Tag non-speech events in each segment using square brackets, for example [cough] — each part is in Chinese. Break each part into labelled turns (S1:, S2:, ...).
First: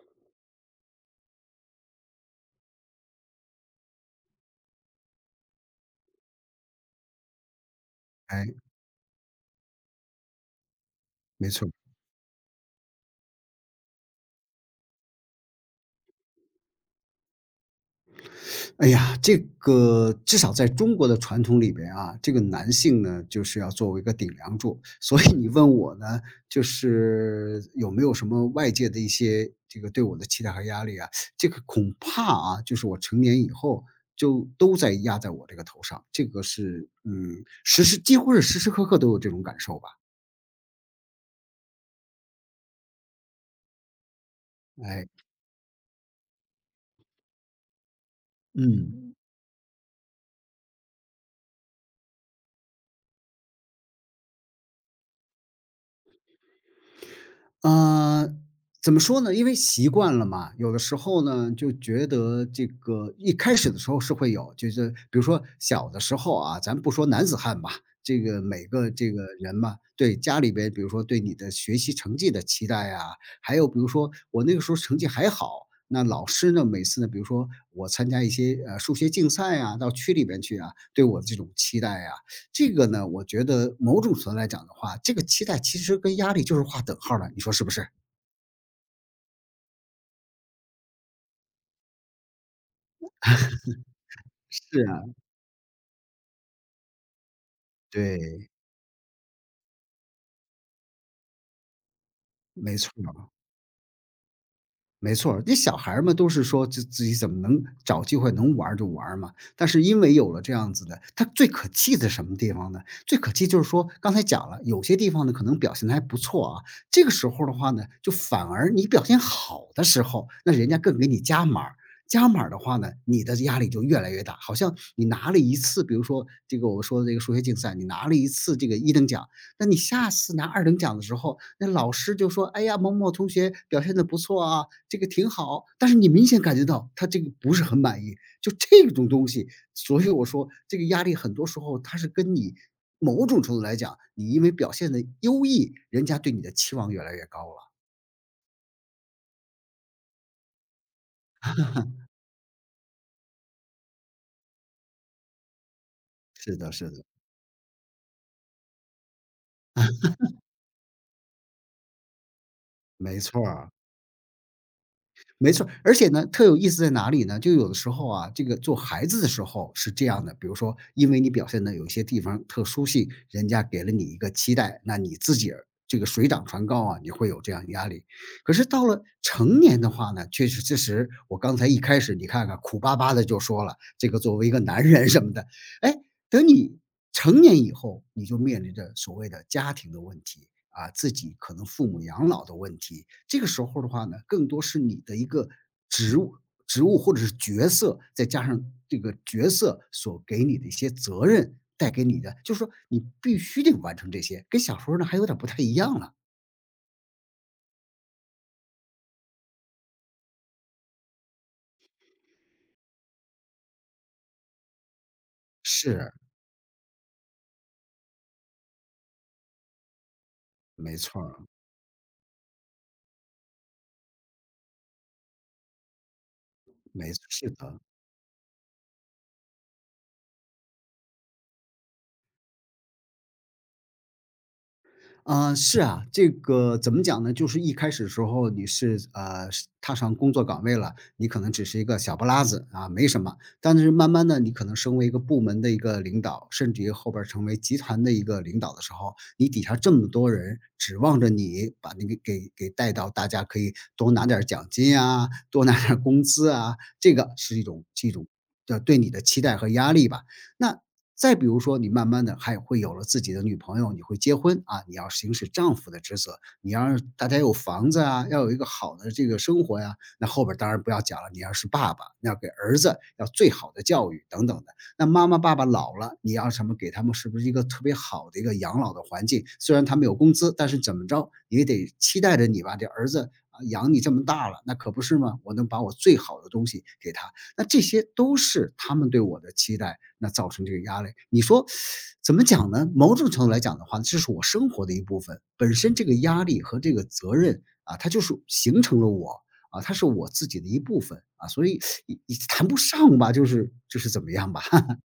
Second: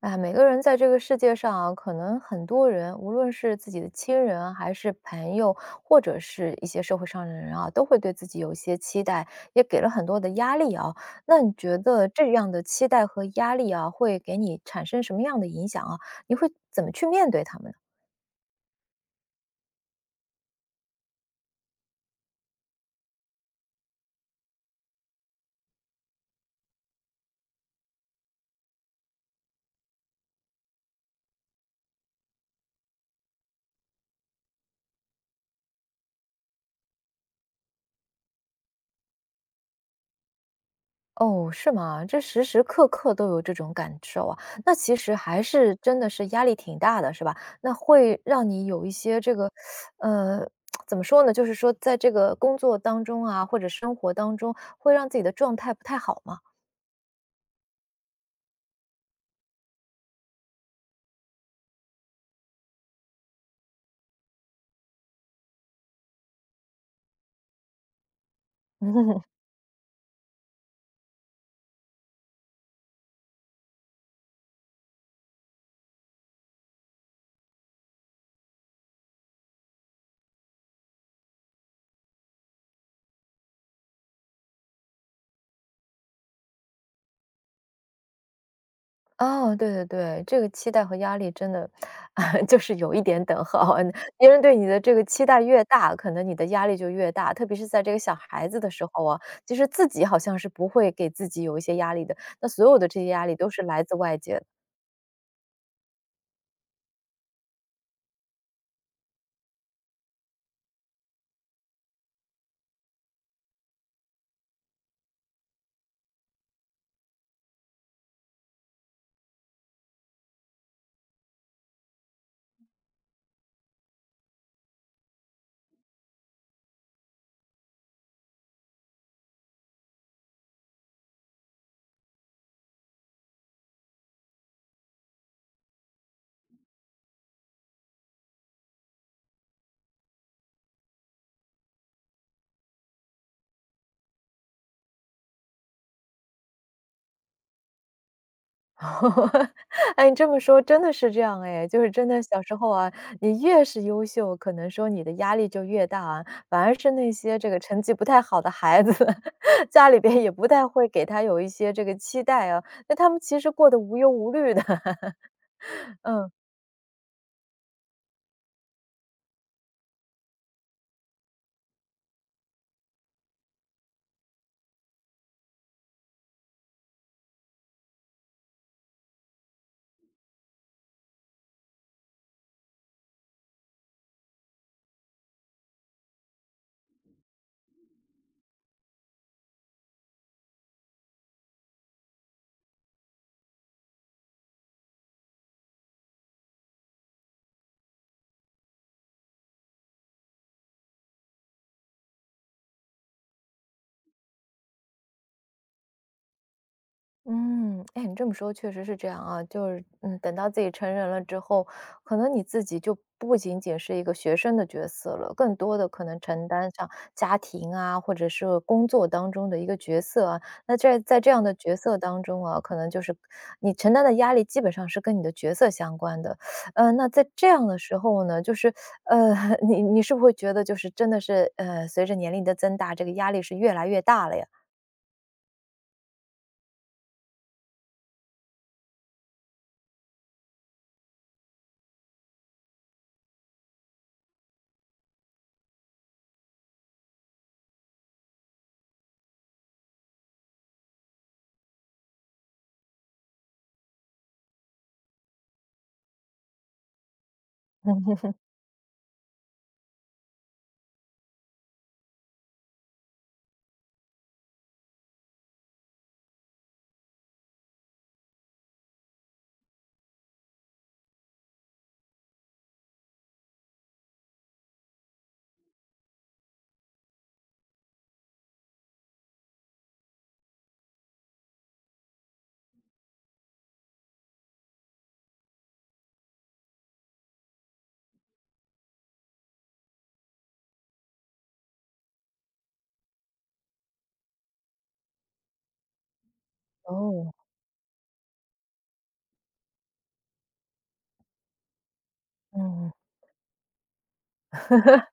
S1: 哎，每个人在这个世界上啊，可能很多人，无论是自己的亲人啊还是朋友，或者是一些社会上的人啊，都会对自己
S2: 哎，
S1: 有一些期待，也给了很多的压力啊。那
S2: 没
S1: 你
S2: 错。
S1: 觉得这样的期待和压力啊，会给你产生什么样的影响啊？你会怎么去面对他们呢？
S2: 哎呀，这个至少在中国的传统里边啊，这个男性呢，就是要作为一个顶梁柱。所以你问我呢，就是有没有什么外界的一些这个对我的期待和压力啊？这个恐怕啊，就是我成年以后就都在压在我这个头上，这个是时时几乎是时时刻刻都有这种感受吧。
S1: 哦，是吗？这时时刻刻都有这种感受啊，那其
S2: 哎，
S1: 实还是真的是压力挺大的，是吧？那会让你有一
S2: 嗯。
S1: 些呃，怎么说呢？就是说在这个工作当中啊，或者生活当中，会让自己的状态不太好吗？
S2: 呃，怎么说呢？因为习惯了嘛，有的时候呢，就觉得这个一开始的时候是会有，就是比如说小的时候啊，咱不说男子汉吧，这个每个这个
S1: [laughs]
S2: 人嘛，对家里边，比如说对你的学习成绩的期待啊，还有比如说我那个时候成绩还好，那老师呢，每次呢，比如说我参加一些数学竞赛啊，到区里边去啊，对我的这种期待啊，这个呢，我觉得某种程度来讲的话，这个期待其实跟压力就是画等号的，你说是不是？
S1: 哦，对对对，这个期待和压力真的，[laughs] 就是有一点等号。[laughs] 嗯别人对你的
S2: 是
S1: 这
S2: 啊，
S1: 个期待越大，可能你的压力就越大。特别是在这个小孩
S2: 对，
S1: 子的时候啊，其实自己好像是不会给自己有一些压力的，那所
S2: 没
S1: 有的
S2: 错
S1: 这些
S2: 儿
S1: 压力都是来自外界的。
S2: 没错儿，这小孩们都是说自己怎么能找机会能玩儿就玩儿嘛。但是因为有了这样子的，他最可气的什么地方呢？最可气就是说，刚才讲了，有些地方呢可能表现的还不错啊，这个时候的话呢，就反而你表现好的时候，那人家更给你加码儿加码儿的话呢，你的压力就越来越大，好像你拿了一次，比如说这个我说的这个数学竞赛，你拿了一次这个一等奖，那你下次拿二等奖的时候，那老师就说：“哎呀，某某同学表现的不错啊，这个挺好。”但是你明显感觉到他这个不是很满意，就这种东西，所以我说这个压力很多时候它是跟你某种程度来讲，你因为表现的优异，人家对你的期望越来越高了。
S1: [laughs] 哎，你这么说真的是这样哎，就是真的小时候啊，你越是优秀，可能说你的压力就越大啊，
S2: 是
S1: 反
S2: 的，
S1: 而是
S2: 是的，
S1: 那些这个成绩不太好的孩子，[laughs] 家里边也不太会给他有一些这个期待啊，那他们
S2: 没
S1: 其
S2: 错
S1: 实过
S2: 儿。
S1: 得无忧无虑的，[laughs]
S2: 没错而且呢，
S1: 嗯。
S2: 特有意思在哪里呢？就有的时候啊，这个做孩子的时候是这样的，比如说，因为你表现的有些地方特殊性，人家给了你一个期待，那你自己这个水涨船高啊，你会有这样压力。可是到了成年的话呢，确实，确实，我刚才一开始你看看苦巴巴的就说了，这个作为一个男人什么的，哎，等你成年以后，你就面临着所谓的家庭的问题，啊，自己可能父母养老的问题。这个时候的话呢，更多是你的一个职务职务或者是角色，再加上这个角色所给你的一些责任带给你的，就是说你必须得完成这些，跟小时候呢还有点不太一样了。
S1: 嗯，哎，你这么说确实是这样啊，就是，嗯，等到自己成人了之后，可能你自己就不仅仅是一个学生的角色了，更多的可
S2: 是，
S1: 能承担上家庭啊，或者是工作当中的一个角色啊。那
S2: 没
S1: 这在
S2: 错
S1: 这样
S2: 儿，
S1: 的角色当中啊，可能就是你承担的压力基本上是跟你的角色相关的。那
S2: 没
S1: 在这
S2: 是
S1: 样的
S2: 的。
S1: 时候呢，呃，[laughs] 你是不是会觉得就是真的是，随着年龄的增大，这个压力是越来越大了呀？
S2: 啊，是啊，这个怎么讲呢？就是一开始时候你是是踏上工作岗位了，你可能只是一个小不拉子啊，没什么。但是慢慢的，你可能升为一个部门的一个领导，甚至于后边儿成为集团的一个领导的时候，你底下这么多人指望着你把那个给带到，大家可以多拿点儿奖金啊，多拿点儿工资啊，这个是一种这种
S1: [laughs]
S2: 的对你的期待和压力吧。那再比如说，你慢慢的还会有了自己的女朋友，你会结婚啊，你要行使丈夫的职责，你要是大家有房子啊，要有一个好的这个生活呀、那后边当然不要讲了，你要是爸爸，你要给儿子要最好的教育等等的。那妈妈爸爸老了，你要什么给他们是不是一个特别好的一个养老的环境？虽然他们有工资，但是怎么着也得期待着你吧，这儿子。啊，养你这么大了，那可不是吗？我能把我最好的东西给他，那这些都是他们对我的期待。那造成这个压力。你说怎么讲呢？某种程度来讲的话，这是我生活的一部分，本身这个压力和这个
S1: 哦，
S2: 责任啊，它就是形成了我啊，它是我自己的一部分啊，所以也谈不
S1: 嗯。
S2: 上吧，就是怎么样吧，[laughs]
S1: [laughs]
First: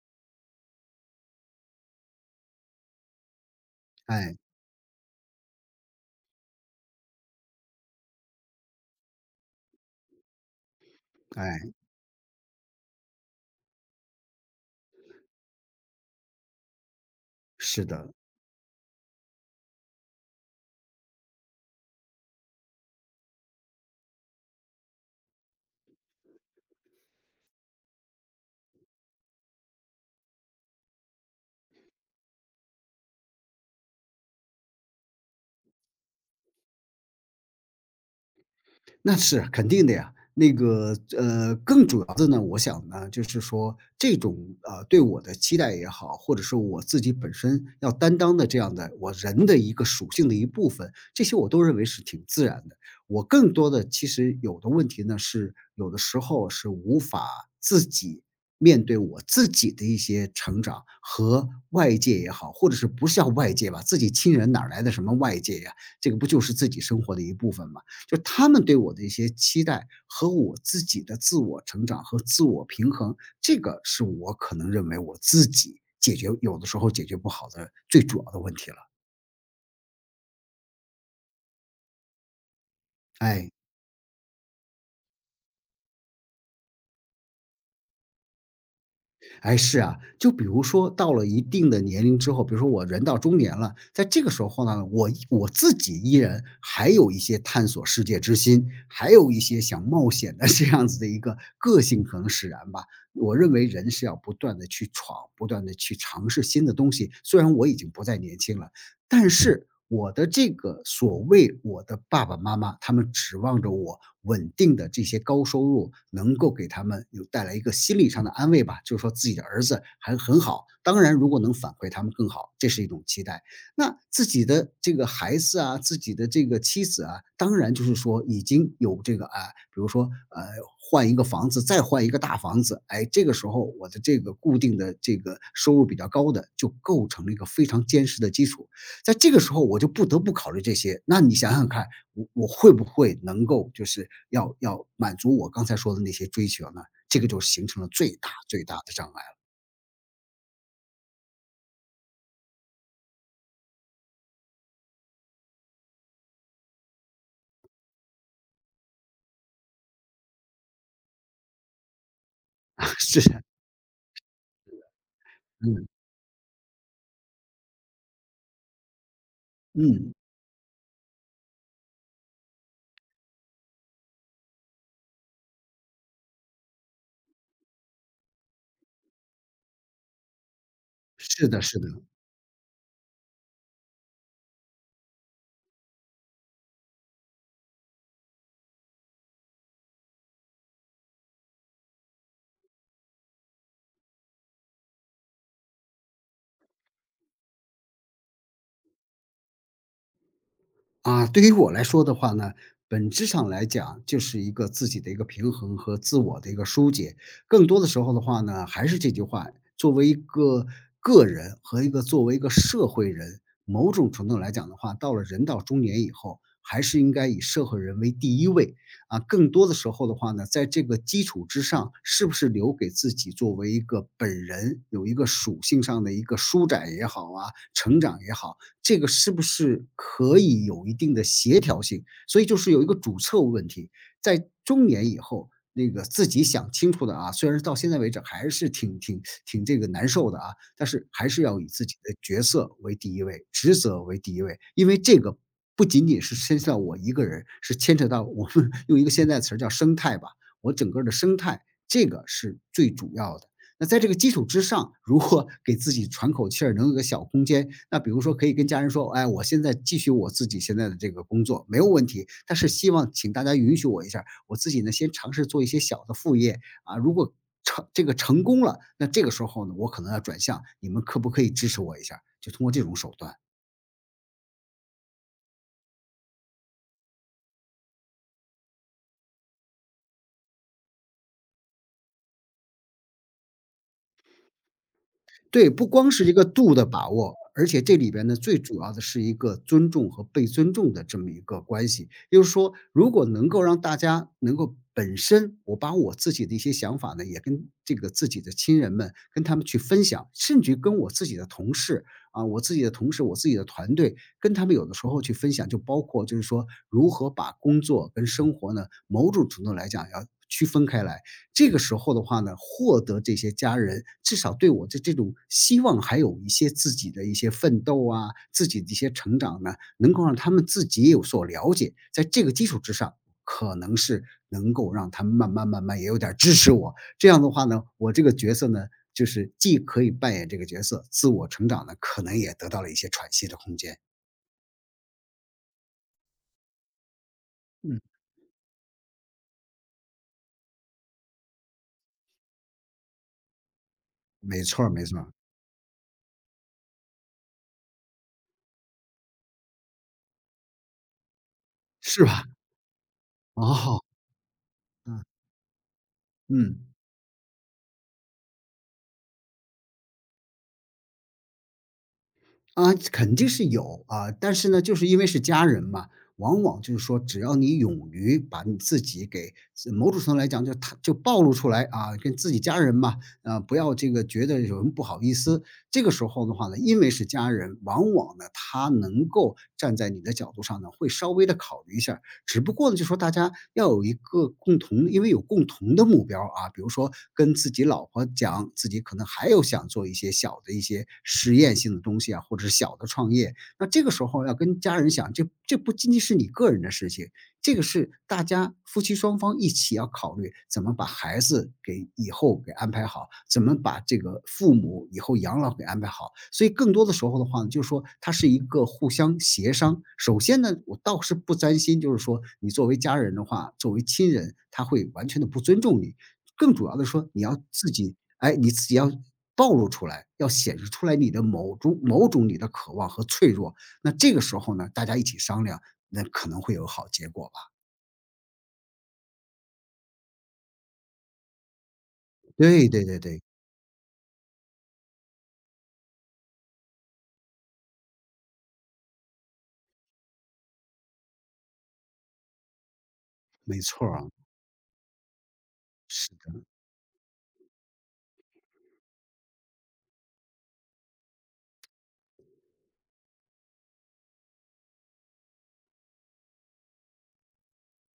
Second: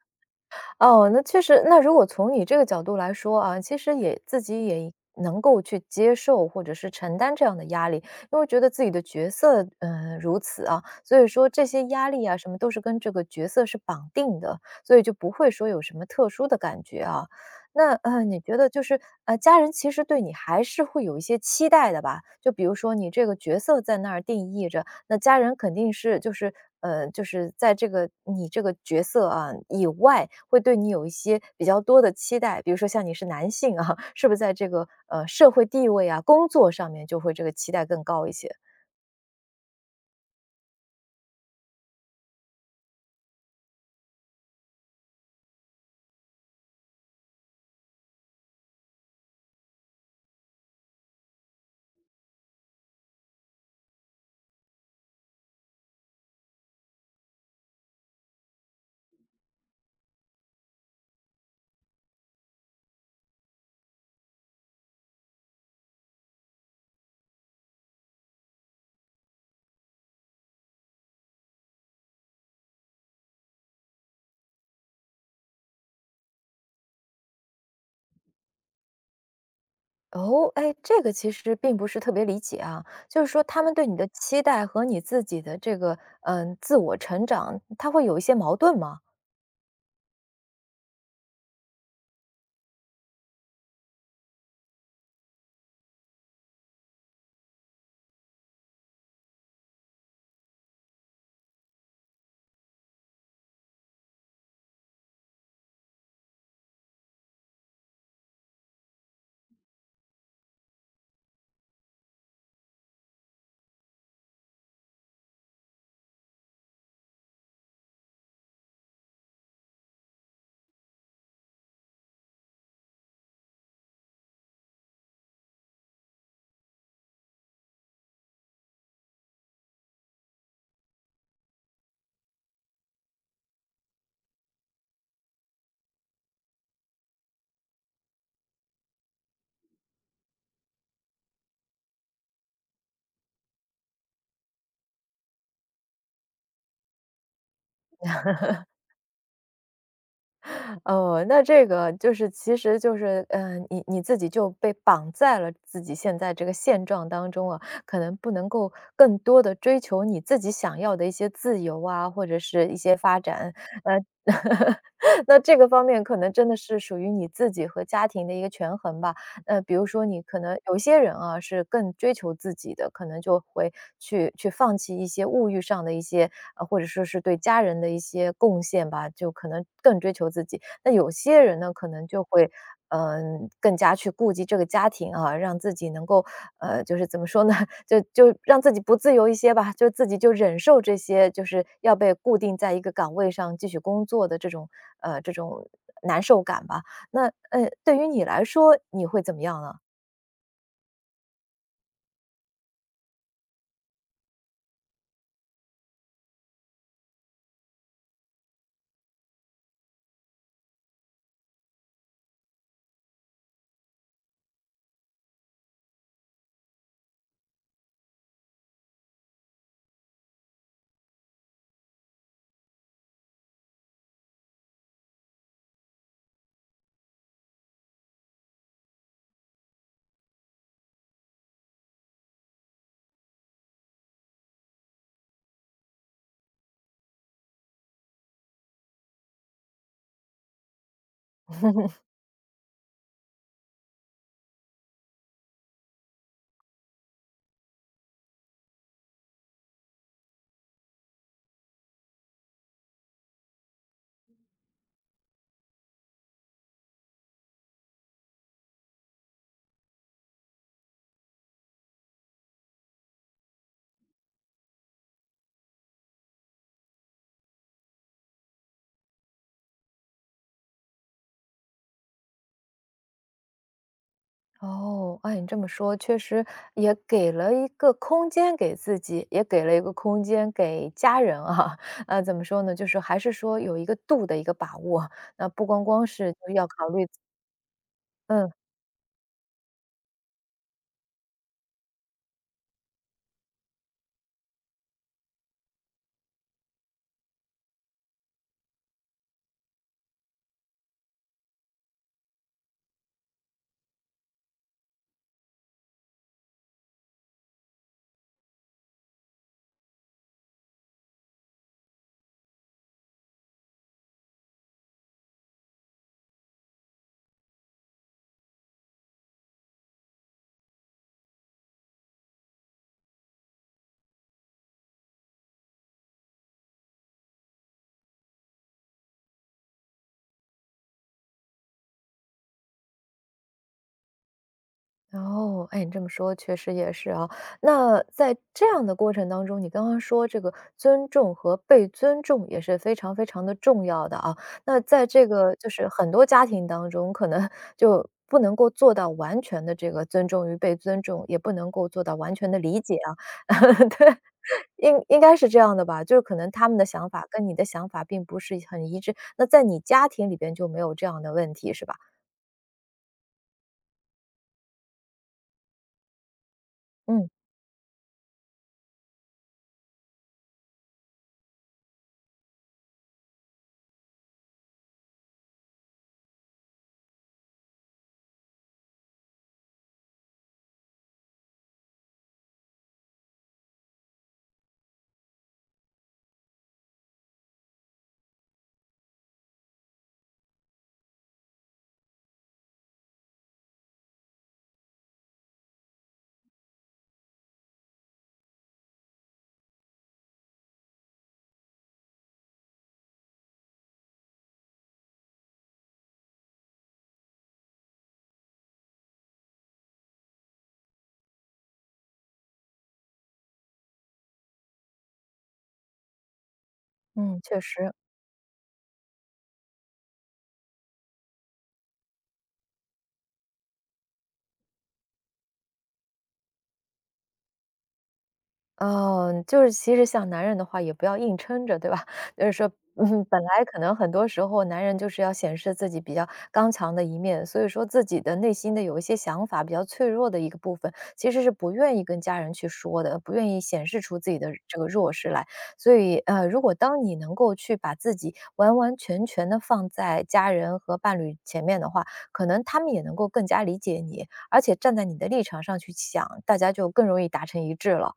S1: 哦，那确实那如果从你这个角度来说啊，其实也
S2: 哎
S1: 自己也能够去接受或者是承担这样的压力，因为觉得自己的角色，嗯如此啊，所以说
S2: 哎，
S1: 这些压力啊，什么都是跟这个角色是绑定的，所以就不会说有什么特殊的感觉啊。
S2: 是
S1: 那，
S2: 的。
S1: 你觉得就是，家人其实对你还是会有一些期待的吧？就比如说你这个角色在那儿定义着，那家人肯定是就是就是在这个你这个角色啊以外，会对你有一些比较多的期待。比如说像你是男性啊，[laughs] 是不是在这个社会地位啊、工作上面就会这个期待更高一些？
S2: 那是肯定的呀。那个，更主要的呢，我想呢，就是说这种，对我的期待也好，或者是我自己本身要担当的这样的我人的一个属性的一部分，这些我都认为是挺自然的。我更多的其实有的问题呢，是有的时候是无法自己面对我自己的一些成长和外界也好，或者是不是叫外界吧，自己亲人哪儿来的什么外界呀？这个不就是自己生活的一部分吗？就他们对我的一些期待和我自己的自我成长和自我平衡，这个是我可能认为我自己解决有的时候解决不好的最主要的问题了，
S1: 哦，哎，这个其实并不是特别理解啊，就是说
S2: 哎。
S1: 他们对你的期待和你自己的这个自我成长，它会有一些矛盾吗？
S2: 哎，是啊，就比如说到了一定的年龄之后，比如说我人到中年了，在这个时候呢，我自己依然还有一些探索世界之心，还有一些想冒险的 [laughs] 这样子的一个个性可能使然吧。我认为人是要不断的去闯，不断的去尝试新的东西，虽然我已经不再年轻了。但是我的这个所谓我的爸爸妈妈，他们指望着我稳定的这些高收入能够给他们有带来一个心理上的安慰吧，就是说自己的儿子还很好，当然如果能反馈他们更好，这是一种期待。那自己的这个孩子啊，自己的这个妻子啊，当然就是说已经有这个啊，比如说换一个房子，再换一个大房子，哎，这个时候我的这个固定的这个收入比较高的，就构成了一个非常坚实的基础。在这个时候，我就不得不考虑这些。那你想想看，我会不会能够就是要满足我刚才说的那些追求呢？这个就形成了最大最大的障碍了。
S1: 哦，那这个就是其实就是，嗯，你自己就被绑在了自己现在这个现状当中啊，可能不能够更多的追求你自己想要的一些自由啊，或者是一些
S2: [laughs]
S1: 发
S2: 是，
S1: 展。呃，[laughs] 那这个方
S2: 嗯
S1: 面可能真的是属于你自己和家庭的一个权衡吧。比如说
S2: 嗯,
S1: 你可能有些人啊，是更追求自己的，可能就会去放弃一些物欲上的一些，或者说是对家人的一些贡献吧，就可能更追求自己。那有些
S2: 是
S1: 人
S2: 的，
S1: 呢，
S2: 是
S1: 可
S2: 的。
S1: 能就会，嗯、更加去顾及这个家庭啊，让自己能够，怎么说呢，[laughs] 就让自己不自由一些吧，就自己就忍受这些，就是要被固定在一个岗位上继续工作的这种，这种难受感吧。那，对于你来说，你会怎么样呢？
S2: 啊，对于我来说的话呢，本质上来讲就是一个自己的一个平衡和自我的一个疏解。更多的时候的话呢，还是这句话，作为一个个人和一个作为一个社会人，某种程度来讲的话，到了人到中年以后，还是应该以社会人为第一位。啊，更多的时候的话呢，在这个基础之上，是不是留给自己作为一个本人有一个属性上的一个舒展也好啊，成长也好，这个是不是可以有一定的协调性？所以就是有一个主策问题，在中年以后，那个自己想清楚的啊，虽然到现在为止还是挺这个难受的啊，但是还是要以自己的角色为第一位，职责为第一位，因为这个不仅仅是牵涉到我一个人，是牵扯到我们 [laughs] 用一个现代词儿叫生态吧，我整个的生态，这个是最主要的。那在这个基础之上，如果给自己喘口气儿，能有个小空间，那比如说可以跟家人说，哎，我现在继续我自己现在的这个工作没有问题，但是希望请大家允许我一下，我自己呢先尝试做一些小的副业啊，如果成功了，那这个时候呢，我可能要转向，你们可不可以支持我一下，就通过这种手段。
S1: 哦，哎，你这么说，确实也给了一个空间给自己，也给了一个空间给家人啊。[laughs] 怎么说呢，就是还是说有一个度的一个把握，那不
S2: 对，
S1: 光
S2: 不
S1: 光
S2: 光是
S1: 是
S2: 一个
S1: 就要
S2: 度的
S1: 考虑
S2: 把握，而且这里边呢，
S1: 嗯。
S2: 最主要的是一个尊重和被尊重的这么一个关系。也就是说，如果能够让大家能够本身，我把我自己的一些想法呢，也跟这个自己的亲人们，跟他们去分享，甚至于跟我自己的同事啊，我自己的同事，我自己的团队，跟他们有的时候去分享，就包括就是说如何把工作跟生活呢，某种程度来讲要区分开来。这个时候的话呢，获得这些家人，至少对我的这种希望，还有一些自己的一些奋斗啊，自己的一些成长呢，能够让他们自己也有所了解。在这个基础之上，可能是能够让他们慢慢也有点儿支持我。这样的话呢，我这个角色呢，就是既可以扮演这个角色，自我成长呢，可能也得到了一些喘息的空间。
S1: 哦，哎，你这么说确实也是啊。
S2: 嗯，
S1: 那在这样的过程当中，你刚刚说这个尊重和被尊重也是非常非常的重要的啊。
S2: 没
S1: 那
S2: 错儿没
S1: 在
S2: 错
S1: 这
S2: 儿，
S1: 个就是很多家庭当中，可能 [laughs] 就不能够做到完全的这个尊重与被尊重，也不能够做到
S2: 是
S1: 完
S2: 吧？
S1: 全的理解啊。[laughs]
S2: 哦，
S1: 对，应应
S2: 嗯
S1: 该是这样的吧？就是可能他们的
S2: 嗯。
S1: 想法跟你的想法并不是很一致。那在你家庭里边就没有这样的问题，是吧？
S2: 啊，肯定是有啊，但是呢，就是因为是家人嘛，往往就是说，
S1: 嗯
S2: 只要你勇于把你自己给自某种程度来讲，就他就暴露出来啊，跟自己家人嘛，啊，不要这个觉得有什么不好意思。这个时候的话呢，因为是家人，往往呢，他能够站在你的角度上呢，会稍微的考虑一下，只不过呢，就说大家要有一个共同，因为有共同的目标啊，比如说跟自己老婆讲，自己可能还有想做一些小的一些实验性的东西啊，或者是小的创业。那这个时候要跟家人想，这不仅仅是你个人的事情，这个是大家夫妻双方一起要考虑怎么把孩子给以后给安排好，怎么把这个父母以后养老给安排好。所以更多的时候的话呢，就是说它是一个互相协商。首先呢，我倒是不担心，就是说你作为家人的话，作为亲人，他会完全的不尊重你。更主要的说，
S1: 嗯，
S2: 你
S1: 确
S2: 要
S1: 实。
S2: 自己，哎，你自己要暴露出来，要显示出来你的某种你的渴望和脆弱。那这个时候呢，大家一起商量。那可能会有好结果吧。
S1: 嗯，就是其实像男人的话，也不要硬撑着，对吧？[laughs] 就是说，
S2: 对对对
S1: 嗯，本
S2: 对，
S1: 来可能很多时候男人就是要显示自己比较刚强的一面，所以说自己的内心的有一些想法比较脆弱的一个部分，其实是不愿意跟家人去说的，不愿意
S2: 没
S1: 显示
S2: 错儿
S1: 出
S2: 啊，
S1: 自己的这个弱势来。所以，
S2: 是
S1: 如
S2: 的。
S1: 果当你能够去把自己完完全全的放在家人和伴侣前面的话，可能他们也能够更加理解你，而且站在你的立场上去想，大家就更容易达成一致了。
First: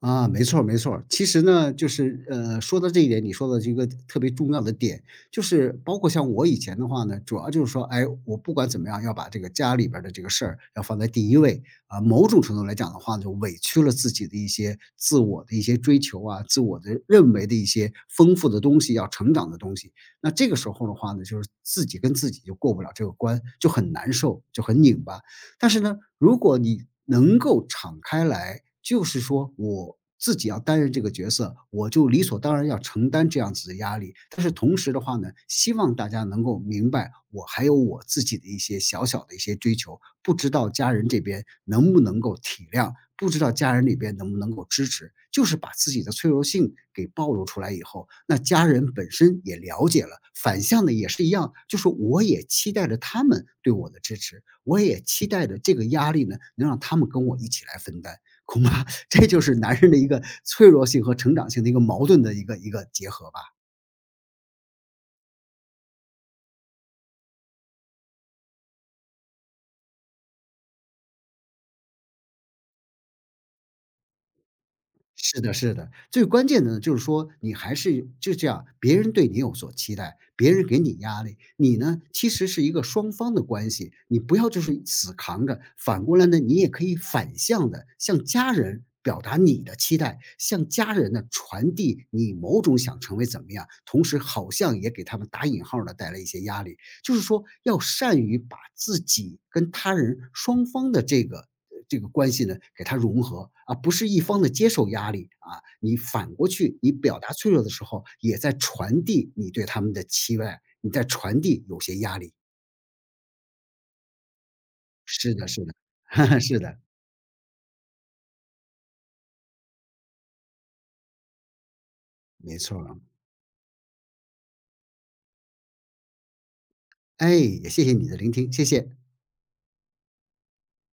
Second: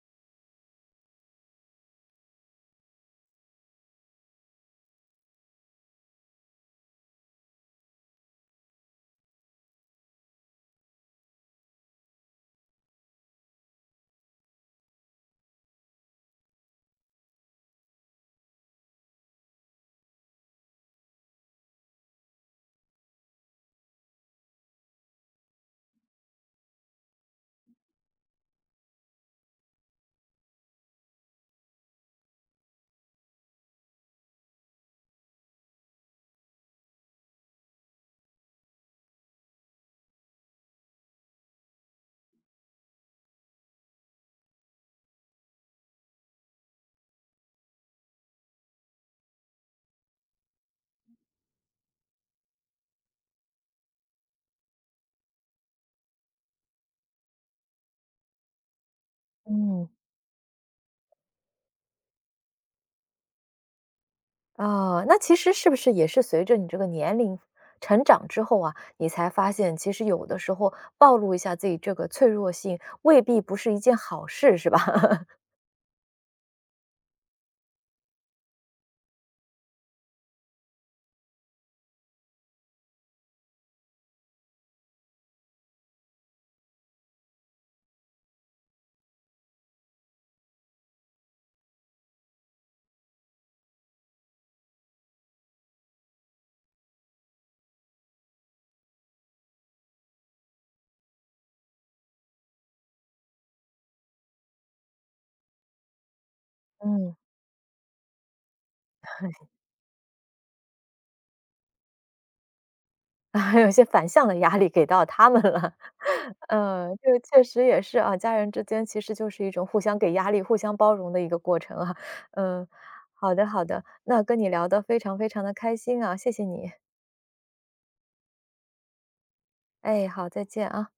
S2: 啊，没错儿没错儿。其实呢，就是说到这一点，你说的这个特别重要的点，就是包括像我以前的话呢，主要就是说，哎，我不管怎么样，要把这个家里边儿的这个事儿要放在第一位啊、某种程度来讲的话呢，就委屈了自己的一些自我的一些追求啊，自我的认为的一些丰富的东西，要成长的东西。那这个时候的话呢，就是自己跟自己就过不了这个关，就很难受，就很拧巴。但是呢，如果你能够敞开来，就是说我自己要担任这个角色，我就理所当然要承担这样子的压力。但是同时的话呢，希望大家能够明白，我还有我自己的一些小小的一些追求，不知道家人这边能不能够体谅，不知道家人里边能不能够支持，就是把自己的脆弱性给暴露出来以后，那家人本身也了解了，反向的也是一样，就是我也期待着他们对我的支持，我也期待着这个压力呢，能让他们跟我一起来分担。恐怕 [laughs] 这就是男
S1: 嗯，
S2: 人的一个脆弱性和成长性的一个矛盾的一个结合吧。
S1: 啊，那其实是不是也是随着你这个年龄成长之后啊，你才发现其实有的时候暴露一下自己这个脆弱性，未必不是一件好事，是吧？[laughs]
S2: 是的，是的，最关键的呢，就是说你还是就这样，别人对你有所期待，别人给你压力，你呢其实是一个双方的关系，你不要就是死扛着，反过来呢，你也可以反向的向家人表达你的期待，向家人呢传递你某种想成为怎么样，同时好像也给他们打引号的带来一些压力。就是说要善于把自己跟他人双方的这个关系呢，给它融合啊，而不是一方的接受压力啊。你反过去，你
S1: 嗯。
S2: 表达脆弱的时候，也在传递你对他们的期待，你在传递有些压力。
S1: 啊有些反向的压力给到他
S2: 是
S1: 们
S2: 的，是
S1: 了。
S2: 的，
S1: [laughs]
S2: [laughs] 是的，
S1: 这个确实也是啊，家人之间其实就是一种互相给压力、互相包容的一个过程啊。
S2: 没
S1: 嗯，
S2: 错儿啊。
S1: 好的好的，那跟你聊的非常非常的开心啊，谢谢你。
S2: 哎，也谢谢你的聆听，谢谢。
S1: 哎，好，再见啊。